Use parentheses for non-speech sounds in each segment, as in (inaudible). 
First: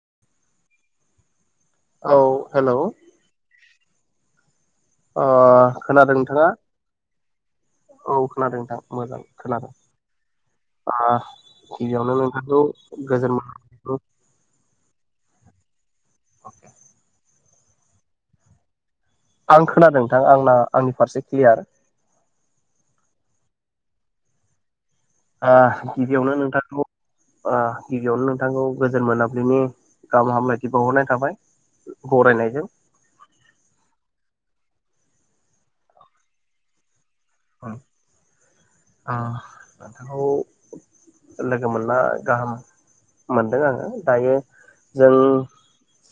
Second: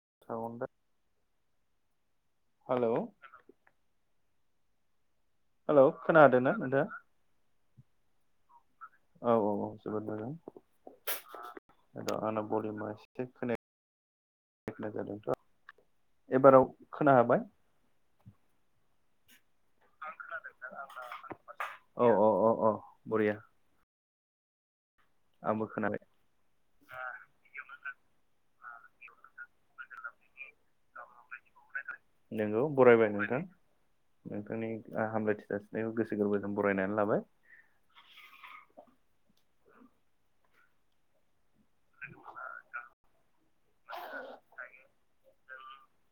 (unintelligible) औ hello. Hello hello खोनादों ना नोंथां। औ खोनादों नोंथां। मोजां औ औ औ खोनादों जोबोद ओ गिबियावनो मोजां आंना नोंथांखौ बलिमा एसे गोजोन खोन खोन जादोंथ'। एबाराव खोना हाबाय। आं खोनादों नोंथां आंना आंनि फारसे क्लियार। औ औ औ औ बरिया आ आंबो खोनाबाय गिबियावनो नोंथांखौ आ। गिबियावनो नोंथांखौ गोजोन मोनाबिलिनि गाहाम हामलायथि बावहरनाय थाबाय नंगौ बरायनायजों बरायबाय नोंथां। नोंथांनि हामलायथि जासिनायखौ गोसो गोरबोजों बरायनानै लाबाय। (unintelligible) लोगो मोनना गाहाम मोनदों आङो दायो जों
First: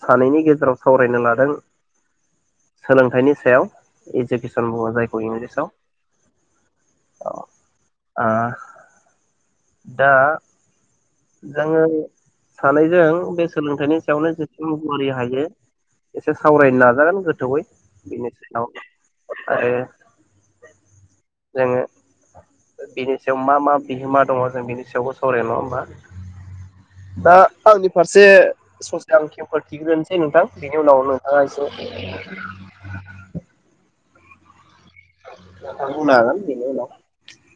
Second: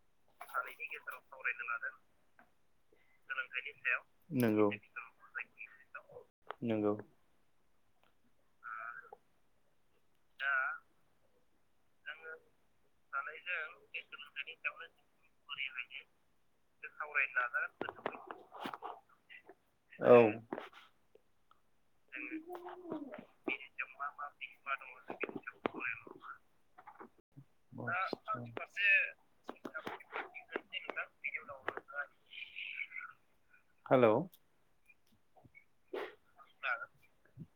सानैनि गेजेराव सावरायनो लादों सोलोंथाइनि सायाव नोंगौ इडुकेसन बुङो जायखौ इंलिसाव। नोंगौ। आ दा। जोङो। सानैजों बे सोलोंथाइनि सायावनो जेसेबां गुरै हायो एसे सावरायनो नाजागोन गोथौयै बेनि सायाव आरो औ जोङो। बिनि सायाव मा मा बिहोमा दङ जों बिनि सायावबो सावरायगोन नङा होमबा‌? दा आंनि फारसे ससे आं खेमफोरथिग्रोनोसै नोंथां बेनि उनाव नोंथाङा एसे हेलौ बुंनो हागोन बेनि उनाव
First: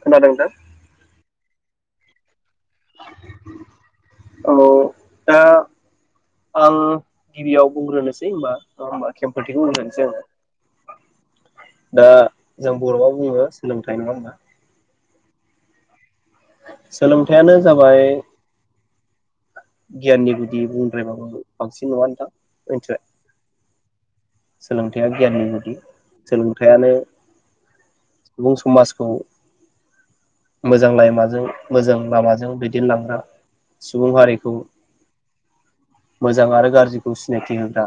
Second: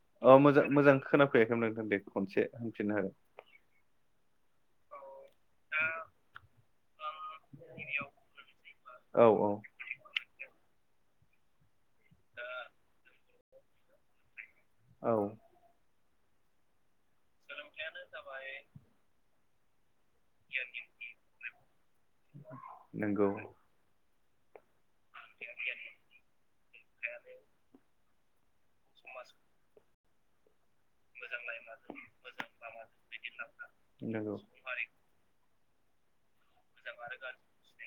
खोनादों नोंथां। फैयाखैयमोन नोंथां दे खनसे। होनफिननो हागोन औ दा आं गिबियाव बुंग्रोनोसै होनबा औ औ खेम्फोरथि बुंग्रोनोसै आं। दा जों बर'आव बुङो सोलोंथाइ नङा होनोमबा? औ। (unintelligible) सोंलोथायानो जाबाय। गियाननि गुदि बुंद्रायबाबो बांसिन नङा नोंथां मिथिबाय? नोंगौ सोलोंथाइ गियाननि गुदि सोलोंथायानो सुबुं समाजखौ मोजां लामाजों मोजां लामाजों दैदेनलांग्रा सुबुं हारिखौ (unintelligible) मोजां आरो गाज्रिखौ सिनायथि होग्रा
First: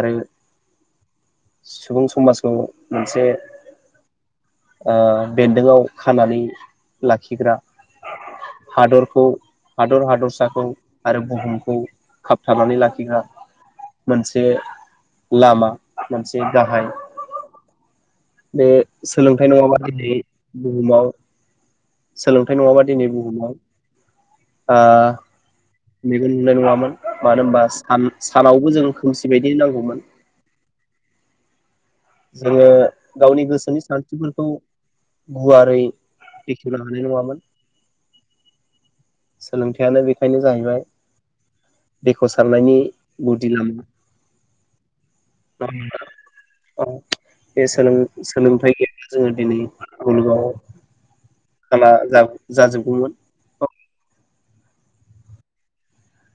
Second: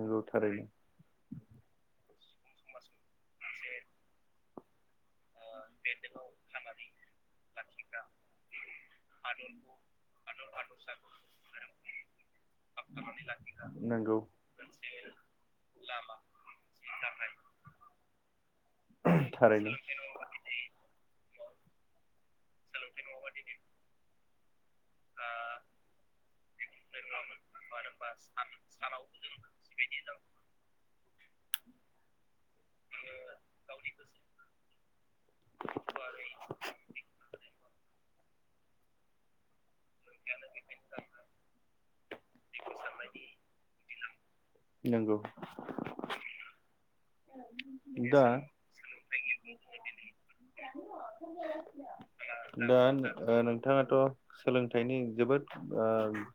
आरो थारैनो सुबुं समाजखौ मोनसे। (unintelligible) ओं। बेन्दोंआव खानानै लाखिग्रा हादरखौ हादर हादरसाखौ आरो बुहुमखौ खाबथानानै लाखिग्रा नोंगौ मोनसे लामा मोनसे गाहाय बे सोलोंथाइ थारैनो नङाबा (unintelligible) दिनै बुहुमाव सोलोंथाइ नङाबा दिनै बुहुमाव। आ मेगन नुनाय नङामोन मानो होमबा सान-सानावबो जों खोमसि बायदि नांगौमोन। जोङो गावनि गोसोनि सानस्रिफोरखौ गुवारै बेखेवनो हानाय नङामोन। सोलों थायानो बेखायनो जाहैबाय बेखौ साननायनि गुदि लामा नोंगौ (unintelligible) औ बे दा सोलों-सोलोंथाइ गैयाब्ला जोङो दिनै गुलुगाव खाना जा दा जाजोबगौमोन। ओ नोंथाङाथ' सोलोंथाइनि जोबोद ओ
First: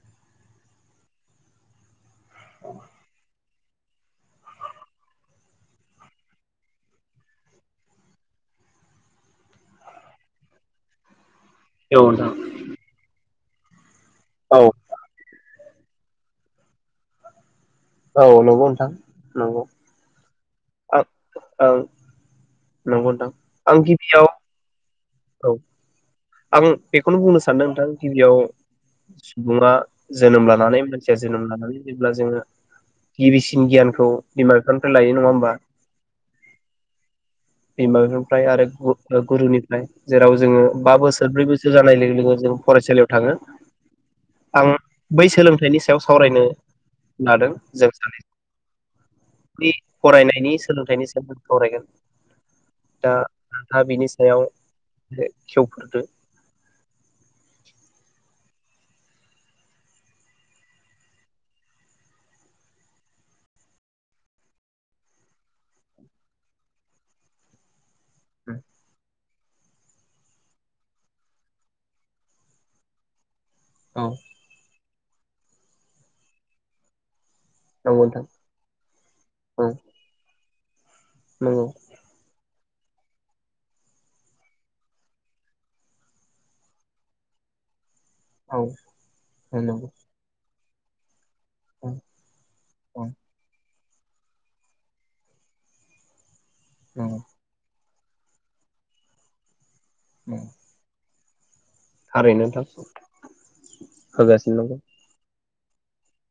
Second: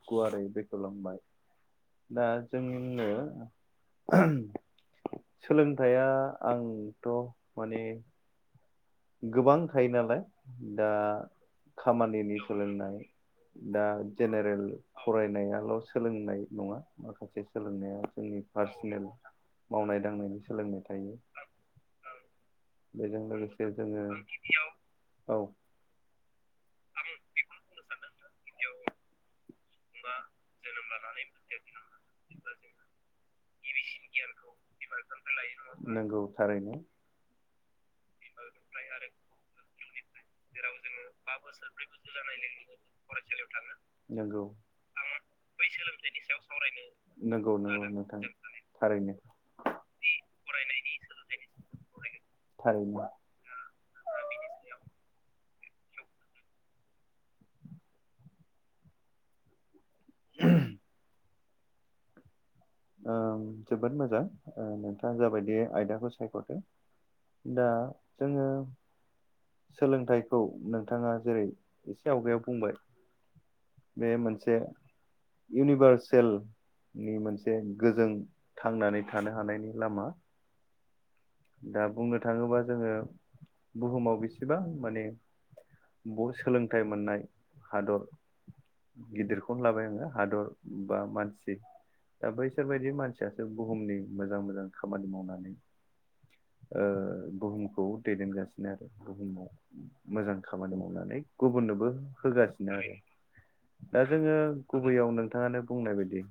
गुवारै बेखेवलांबाय दा जोंनिनो सोलोंथाया आंथ' माने गोबां थायो नालाय दा औ खामानिनि नोंथां सोलोंनाय दा औ जेनेरेल फरायनायाल' स सोलोंनाय नङा माखासे सोलोंनाया औ जोंनि नंगौ नोंथां पार्सनेल नंगौ। मावनाय दांनायनि सोलोंनाय आं थायो। ओं नंगौ बेजों नोंथां लोगोसे आं जोङो गिबियाव औ आं बेखौनो बुंनो सानदों नोंथां। गिबियाव सुबुङा जोनोम लानानै मानसिया जोनोम लानानै जेब्ला जोङो गिबिसि गियानखौ बिमा बिफानिफ्राय लायो नङा होमबा? नंगौ थारैनो बिमा बिफानिफ्राय आरो गु ओ गुरुनिफ्राय जेराव जोङो बा बोसोर ब्रै बोसोर जानाय लोगो लोगो जों फरायसालियाव थाङो। नंगौ आं बै सोलोंथाइनि सायाव सावरायनो लादों नंगौ नंगौ जों सानै नोंथां नि थारैनो बे फरायनायनि सोलोंथाइनि सायाव सावरायगोन थारैनो। दा बिनि सायाव खेब खेवफोरदो। ओम ओ जोबोद मोजां ओ नोंथाङा जाबायदि आयदाखौ सायख'दो दा जोङो सोलोंथाइखौ नोंथाङा जेरै एसे आवगायाव बुंबाय औ बे मोनसे इउनिभार्सेलनि मोन से नंगौ गोजों नोंथां थांनानै थानो औ हानायनि लामा नंगौ दा बुंनो थाङोबा जोङो बुहुमाव बेसेबां माने ब सोलोंथाइ मोननाय हादर औ गिदिरखौनो नंगौ लाबाय आङो हादर बा मान सि औ दा बैसोर बायदि औ मानसियासो बु हुमनि मोजां मोजां खामानि मावनानै ओ नंगौ बुहुमखौ दैदेनगासिनो आरो बुहुमाव मोजां खामानि मावनानै गुबुननोबो थारैनो नोंथां होगासिनो आरो दा जोङो होगासिनो नंगौ गुबैयाव नोंथाङानो बुंनाय बायदि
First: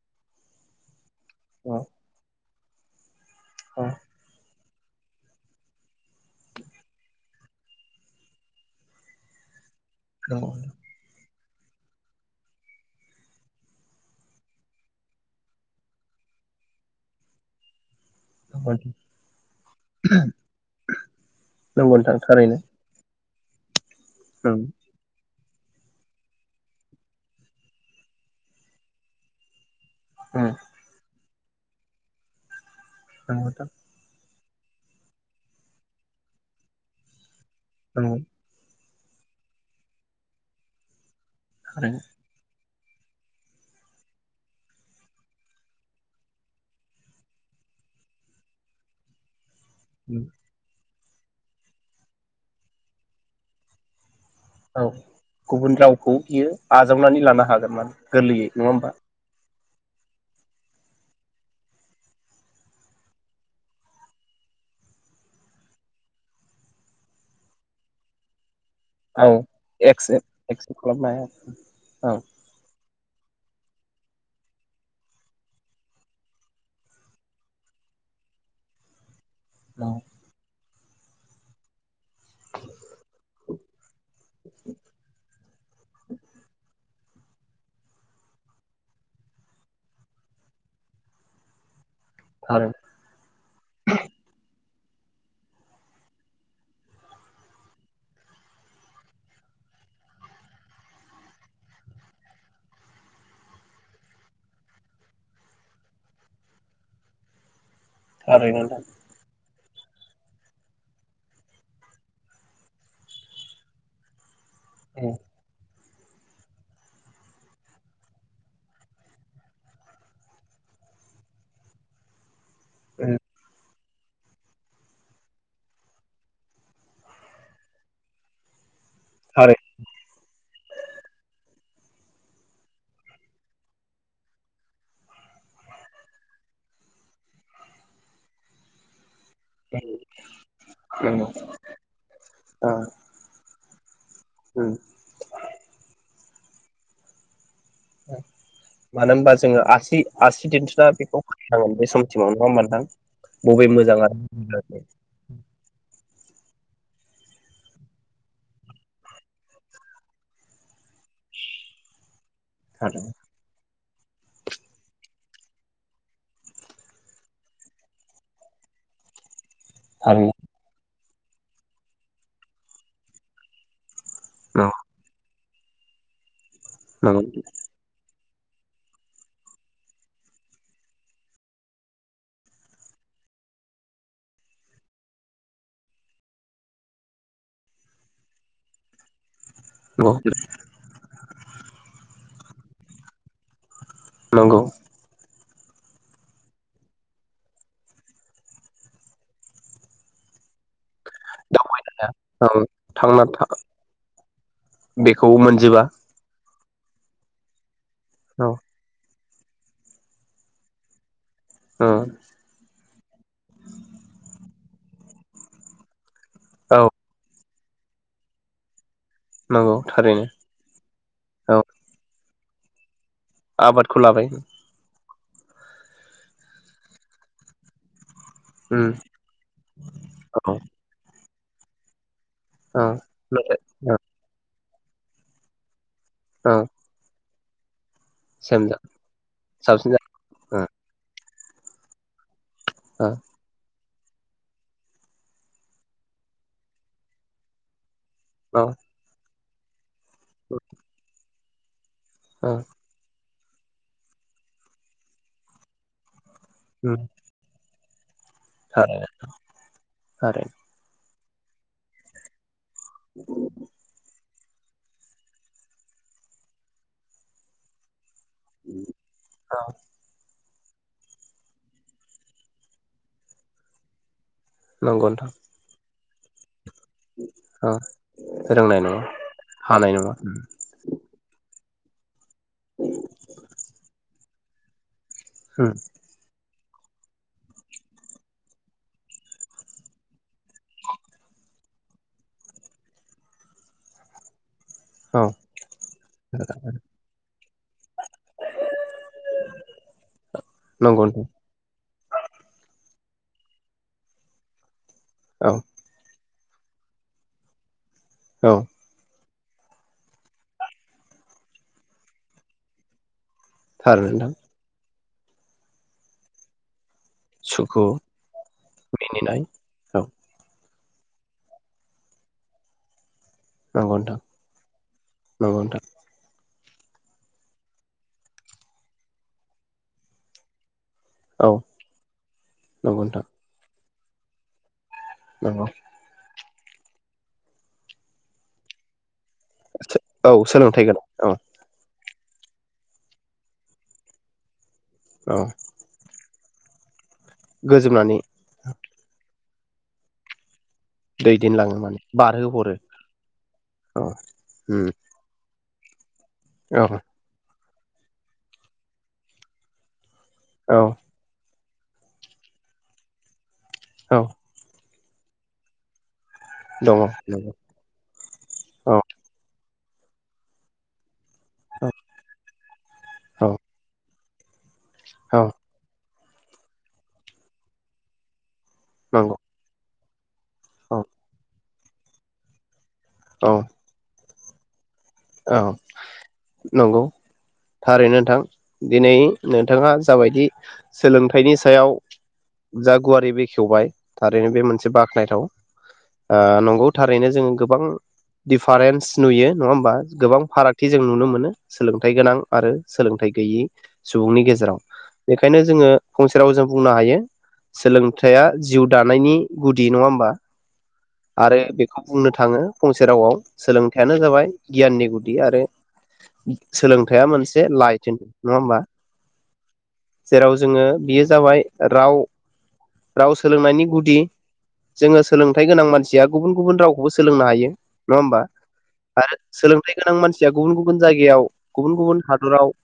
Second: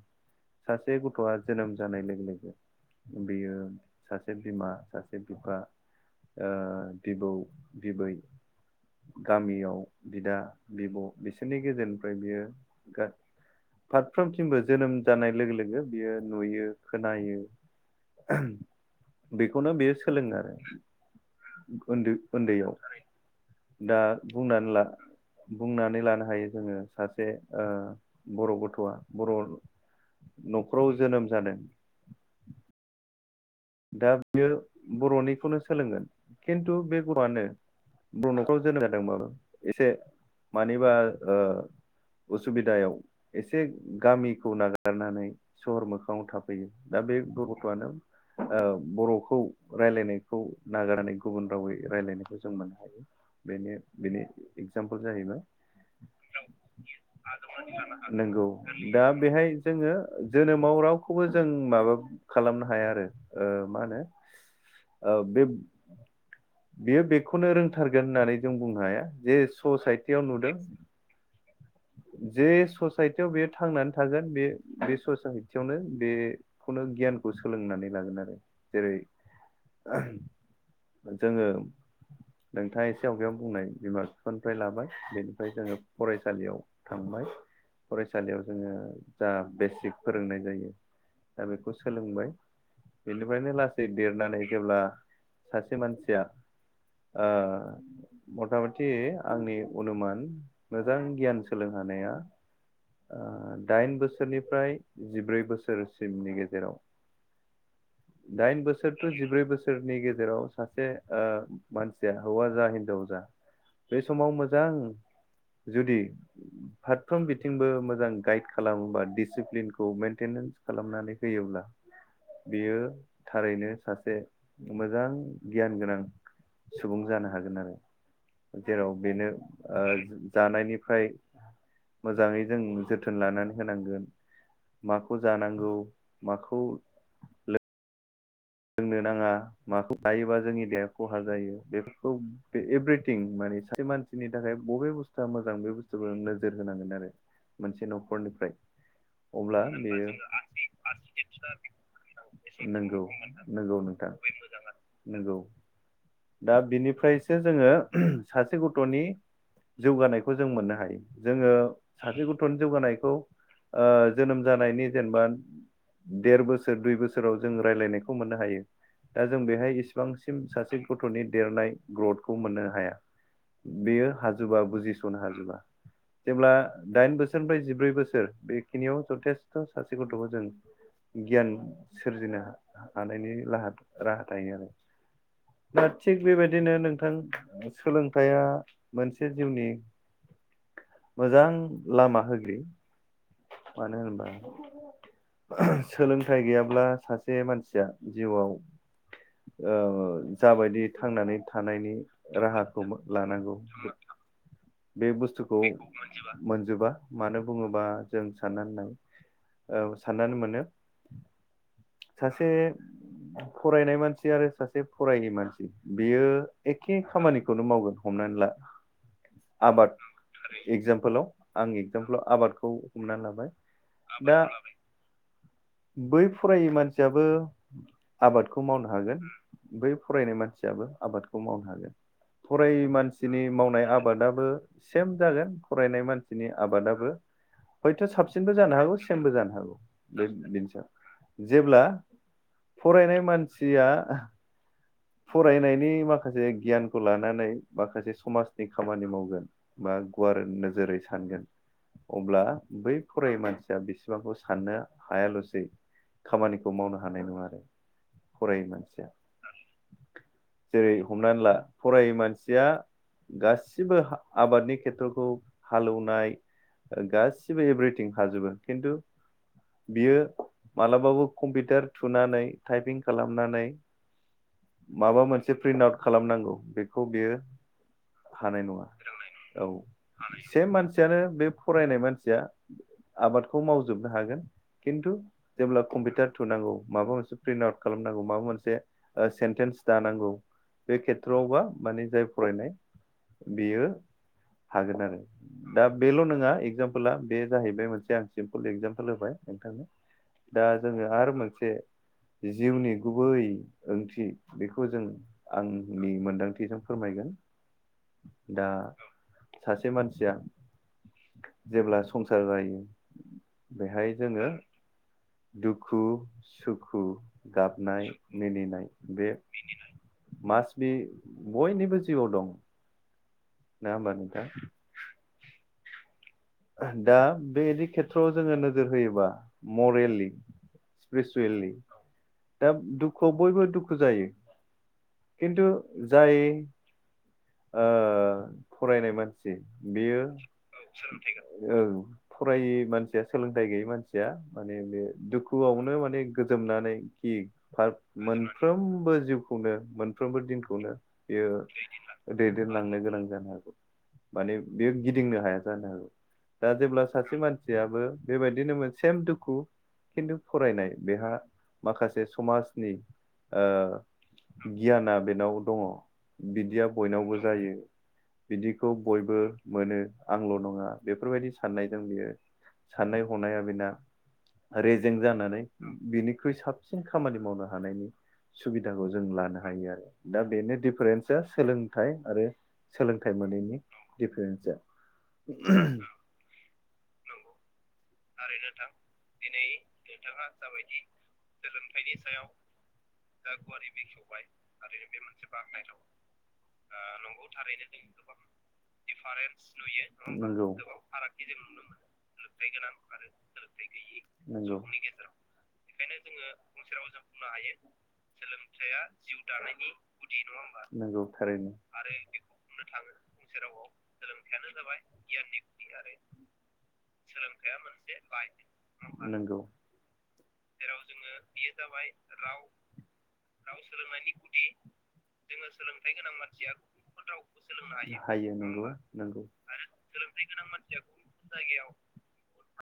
सासे ग थ'आ जोनोम औ जानाय लोगो लोगो बेयो औ सासे बिमा सासे बिफा ओ बिबौ बिबै गामियाव बिदा नंगौ बिब' बिसो सोरनि गेजेरनिफ्राय बियो गा फारफ्रोमसिमबो जोनोम जानाय लोगो लोगो बियो नुयो खोनायो (unintelligible) बेखौनो बेयो सोलोङो आरो नोंथां थारैनो उन्दै-उन्दैयाव दा उम बुंनानै उम ला बुंनानै लानो हायो जोङो सासे ओ बर' गथ'आ बर' नंगौ न'खराव जोनोम जादों नंगौ नोंथां दा बियो बर'निखौनो सोलोंगोन खिन्थु बे गथ'आनो नंगौ बर' नखराव जोनोम जा दोंबाबो एसे मानिबा ओ थारैनो उसुबिदायाव एसे गामिखौ नागारनानै सहर मोखाङाव थाफैयो दा बे गथ'आनो ओ बर'खौ उम रायलायनायखौ नागारनानै गुबुन रावै रायलायनायखौ जों मोननो हायो बेनि बेनि औ एगजामपोल जाहैबाय गुबुन रावखौ बियो आजावनानै लानो हागोन मान नंगौ गोरलैयै नङा होमबा। दा बेहाय जोङो जोनोमाव रावखौबो जों माबा खालामनो हाया आरो। ओ मा होनो ओ बे बियो बेखौनो रोंथारगोन होननानै जों बुंनो हाया जे औ ससाइटियाव नुदों एक्सेप्ट एक्सेप्ट खालामनो हाया औ जे सस ससाइटियाव बेयो थांनानै थागोन बे बे ससाइटियावनो बे खुनु गियानखौ सोलोंनानै लागोन आरो जेरै (inaudible) औ जोङो नोंथाङा एसे आवगायाव बुंनाय बिमा बिफानिफ्राय लाबाय बेनिफ्राय जोङो फरायसालियाव थांबाय फरायसालियाव जोङो जा बेसिक फोरोंनाय जायो दा बेखौ सोलोंबाय थारैनो बेनिफ्रायनो लासै देरनानै जेब्ला सास से मानसिया ओ मथा मथि आंनि अनुमान मोजां गियान सोलोंहानाया दाइन बोसोरनिफ्राय जिब्रै बोसोरसिमनि गेजेराव दाइन थारैनो नोंथां बोसोरथ जिब्रै बोस सोरनि गेजेराव सासे ओ मानसिया हौवा जा हिनजाव जा बे समाव मो जां उम जुदि फारफ्रोम बिथिंबो मोजां गाइड खालामोबा डिसिप्लिनखौ मेेनटेनेन खालामनानै होयोब्ला बेयो उम थारैनो सासे मोजां गियान गोनां सुबुं जानो हागोन आरो जेराव बेनो थारै ओ जानायनिफ्राय मोजाङै जों जोथोन लानानै होनांगोन माखौ जानांगौ माखौ लो लोंनो नाङा। माखौ लायोबा जोंनि देहाया खहा नंगौ जायो बेफोरखौ बे ओ एभ्रिथिं माने सासे मानसिनि थाखाय उम बबे बुस्थुवा मोजां बे बुस्थुखौनो नोजोर होनांगोन आरो। मोनसे न'खरनिफ्राय मानो होनबा अब्ला जोङो आसि बेयो आसि दिन्थिना बेखौ नंगौ (inaudible) बबे नंगौ मोजां नोंथां आरो नंगौ दा बिनिफ्रायसो जोङो सासे गथनि जौगानायखौ जों मोननो हायो जोङो सासे ग थनि थारैनो जौगानायखौ ओ जोनोम जानायनि जेनेबा देर बोसोर दुइ बोसोराव जों रायलायनायख मोननो हायो दा जों बेहाय थारैनो इसिबांसिम सासे गथनि देरनाय ग्रथखौ मोननो हाया बेयो हाजोबा बुजिसनो हाजोबा। जेब्ला। नंगौ दाइन बोसोरनिफ्राय जिब्रै बोसोर। बेखिनियाव जथेस्थ' सासे गथ'खौ जों गियान सोरजिनो हा हानायनि लाहा राहा थायो आरो दा थिग बेबायदिनो नोंथां सोलोंथाइया मोनसे जिउनि नंगौ मोजां लामा होग बि मानो होनबा नंगौ सोलोंथाइ गैयाब्ला सासे मानसिया जिउआव ओ जाबायदि थांनानै थानायनि दावबायनाया औ राहाखौ थांना था लानांगौ। बे बेखौ बुस्थुखौ मोनजोबा मोन जोबा मानो बुङोबा जों औ साननानैनाय औ साननानै मोनो। ओ सासे फरायनाय मानसि आरो सास सासे फरायि मानसि बेयो औ एखे खामानिख बेखौनो मावगोन हमनानै ला नंगौ आबाद थारैनो एगजामपोलाव औ आं एगजामपोलाव आबाद खौ हमना लाबाय आबादखौ लाबाय दा बै फरायै मानसियाबो आबादखौ उम मावनो हागोन बै फरायनाय औ मानसियाबो आबाद खौ मावनो हागोन। फरायि औ मानसिनि मावनाय नाथाय औ आब बो सेम जागोन। फरायनाय मानसिनि औ आबादाबो हयथ' साबसिनबो सेम जानो जा हागौ सेमबो जानो हागौ साबसिन जा बे ओ जिनिसा जेब्ला फरायनाय मानसिया (unintelligible) फरायनायनि माखासे गियानखौ लानानै माखासे स ओ औ समाजनि खामानि मावगोन। बा गुवार नोजोरै सानगोन। अब्ला औ बै फरायै मानसिया बेसेबांखौ साननो हायाल'सै खामानिखौ उम मावनो हानाय नङा आरो फरायै मानसिया ओरै जेरै हमनानै ला फरायै मानसिया गासिबो आबादनि खेथ्र'खौ हालेवनाय गासिबो एभ्रिथिं थिं हाजोबो खिन्थु औ बियो मालाबाबो कम्पिउटार थुनानै टाइपिं खालामनानै नंगौ माबा नोंथां मोनसे प्रिन्ट आउट खालामनांगौ बे खौ बेयो औ हानाय नङा औ हानाय नङा उम से मानसियानो बे फरायनाय मानसिया आबादखौ मावजोबनो हागोन खिन्थु जेब्ला कम्पिउटार थुनांगौ माबा मोनसे प्रिन्ट आउट खालामनांगौ माबा मोनसे सेन्टेन्स दानांगौ बे खेथ्रआवबा मानि जाय फरायनाय बेयो हागोन आरो औ दा बेल' नङा एक्जामपला बे जाहैबाय मोनसे सिम्पोल एक्जामपोल होबाय नोंथांनो दा नंगौ जोङो नोंथां आरो मोनसे जिउनि गुबै ओंथि बेखौ ओंथिखौ जों औ आंनि मोन्दांथि जों फोरमायगोन औ दा सासे मानसिया जेब्ला संसार जायो। थारैनो बेहाय नोंथां जोङो दुखु सुखु दुखु सुखु गाबनाय सैनाय बे मिनिनाय औ मा कास्बि बयनिबो जिउआव दं नङा नंगौ होमबा नोंथां नंगौ नोंथां दा बेबायदि खेथ्रआव जोङो नोजोर होयोबा मरेलि गोसो औ लि दा नंगौ नोंथां दुखुआव बयबो दुख फु जायो। नंगौ खिन्थु जाय ओ फरायनाय मोन बे-बेयो औ सोलोंथाइ गोनां औ ओं। फरायै मानसिया सोलोंथाइ गैयै मानसिया माने बे औ दुखुआवनो माने गोजोमनानै खि गोजोमनानै फारग मोनफ्रोमबो जिउ नो मोनफ्रोमबो थिं दैदेनलाङो माने। बारहोहरो दैदेनलांनो गोनां जानो हागौ औ माने उम बेयो गिदिंनो हाया। जानो हागौ दा औ जेब्ला सासे मानसि याबो बेबायदिनोमोन सेम दुखु खिन्थु औ फरायनाय बेहा माखासे समाजनि ओ औ गियाना बेनाव दङ दङ बयनावबो नंगौ जायो बिदिखौ औ बयबो मोनो आंल' नङा बेफोरबायदि साननायजों बियो साननाय औ हनाया बेना रेजें औ जानानै बिनि ख्रुइ साबसिन खामानि मावनो हानायनि सुबिदाखौ जों नंगौ लानो हायो आरो। दा बेनो औ दिफारेन्सआ सोलों नाथाय आरो सोलोंथाइ औ मोनैनि दिफारेन्सआ। औ नंगौ थारैन नोंथां दिनै नोंथाङा जाबायदि सोलोंथाइनि सायाव जा गुवारै बेखेवबाय थारैनो बे मोनसे बाख्नायथाव आ नंगौ थारैनो जों गोबां दिफारेन्स नुयो नङा होम्बा? गोबां फारागथि जों नुनो मोनो सोलोंथाइ गोनां आरो सोलों गैयै सुबुंनि मोनो गेजेराव बेखायनो जोङो फंसे रावजों बुंनो हायो सोलोंथाइया जिउ दानायनि गुदि नङा होमबा नंगौ आरो थारैनो बेखौ बुंनो थाङो फंसे रावयाव सोलोंथाइयानो जाबाय गियाननि गुदि आरो सोलोंथाइया मोनसे लाइट नङा होमबा नंगौ जेराव जोङो बेयो जाबाय राव राव सोलोंनायनि गुदि जोङो सोलोंथाइ गोनां मानसिया गुबुन गुबुन रावखौबो सोलोंनो हायो नङा होमबा हायो नंगौ नंगौ आरो सोलोंथाइ गोनां मानसिया गुबुन गुबुन जायगायाव गुबुन गुबुन हादराव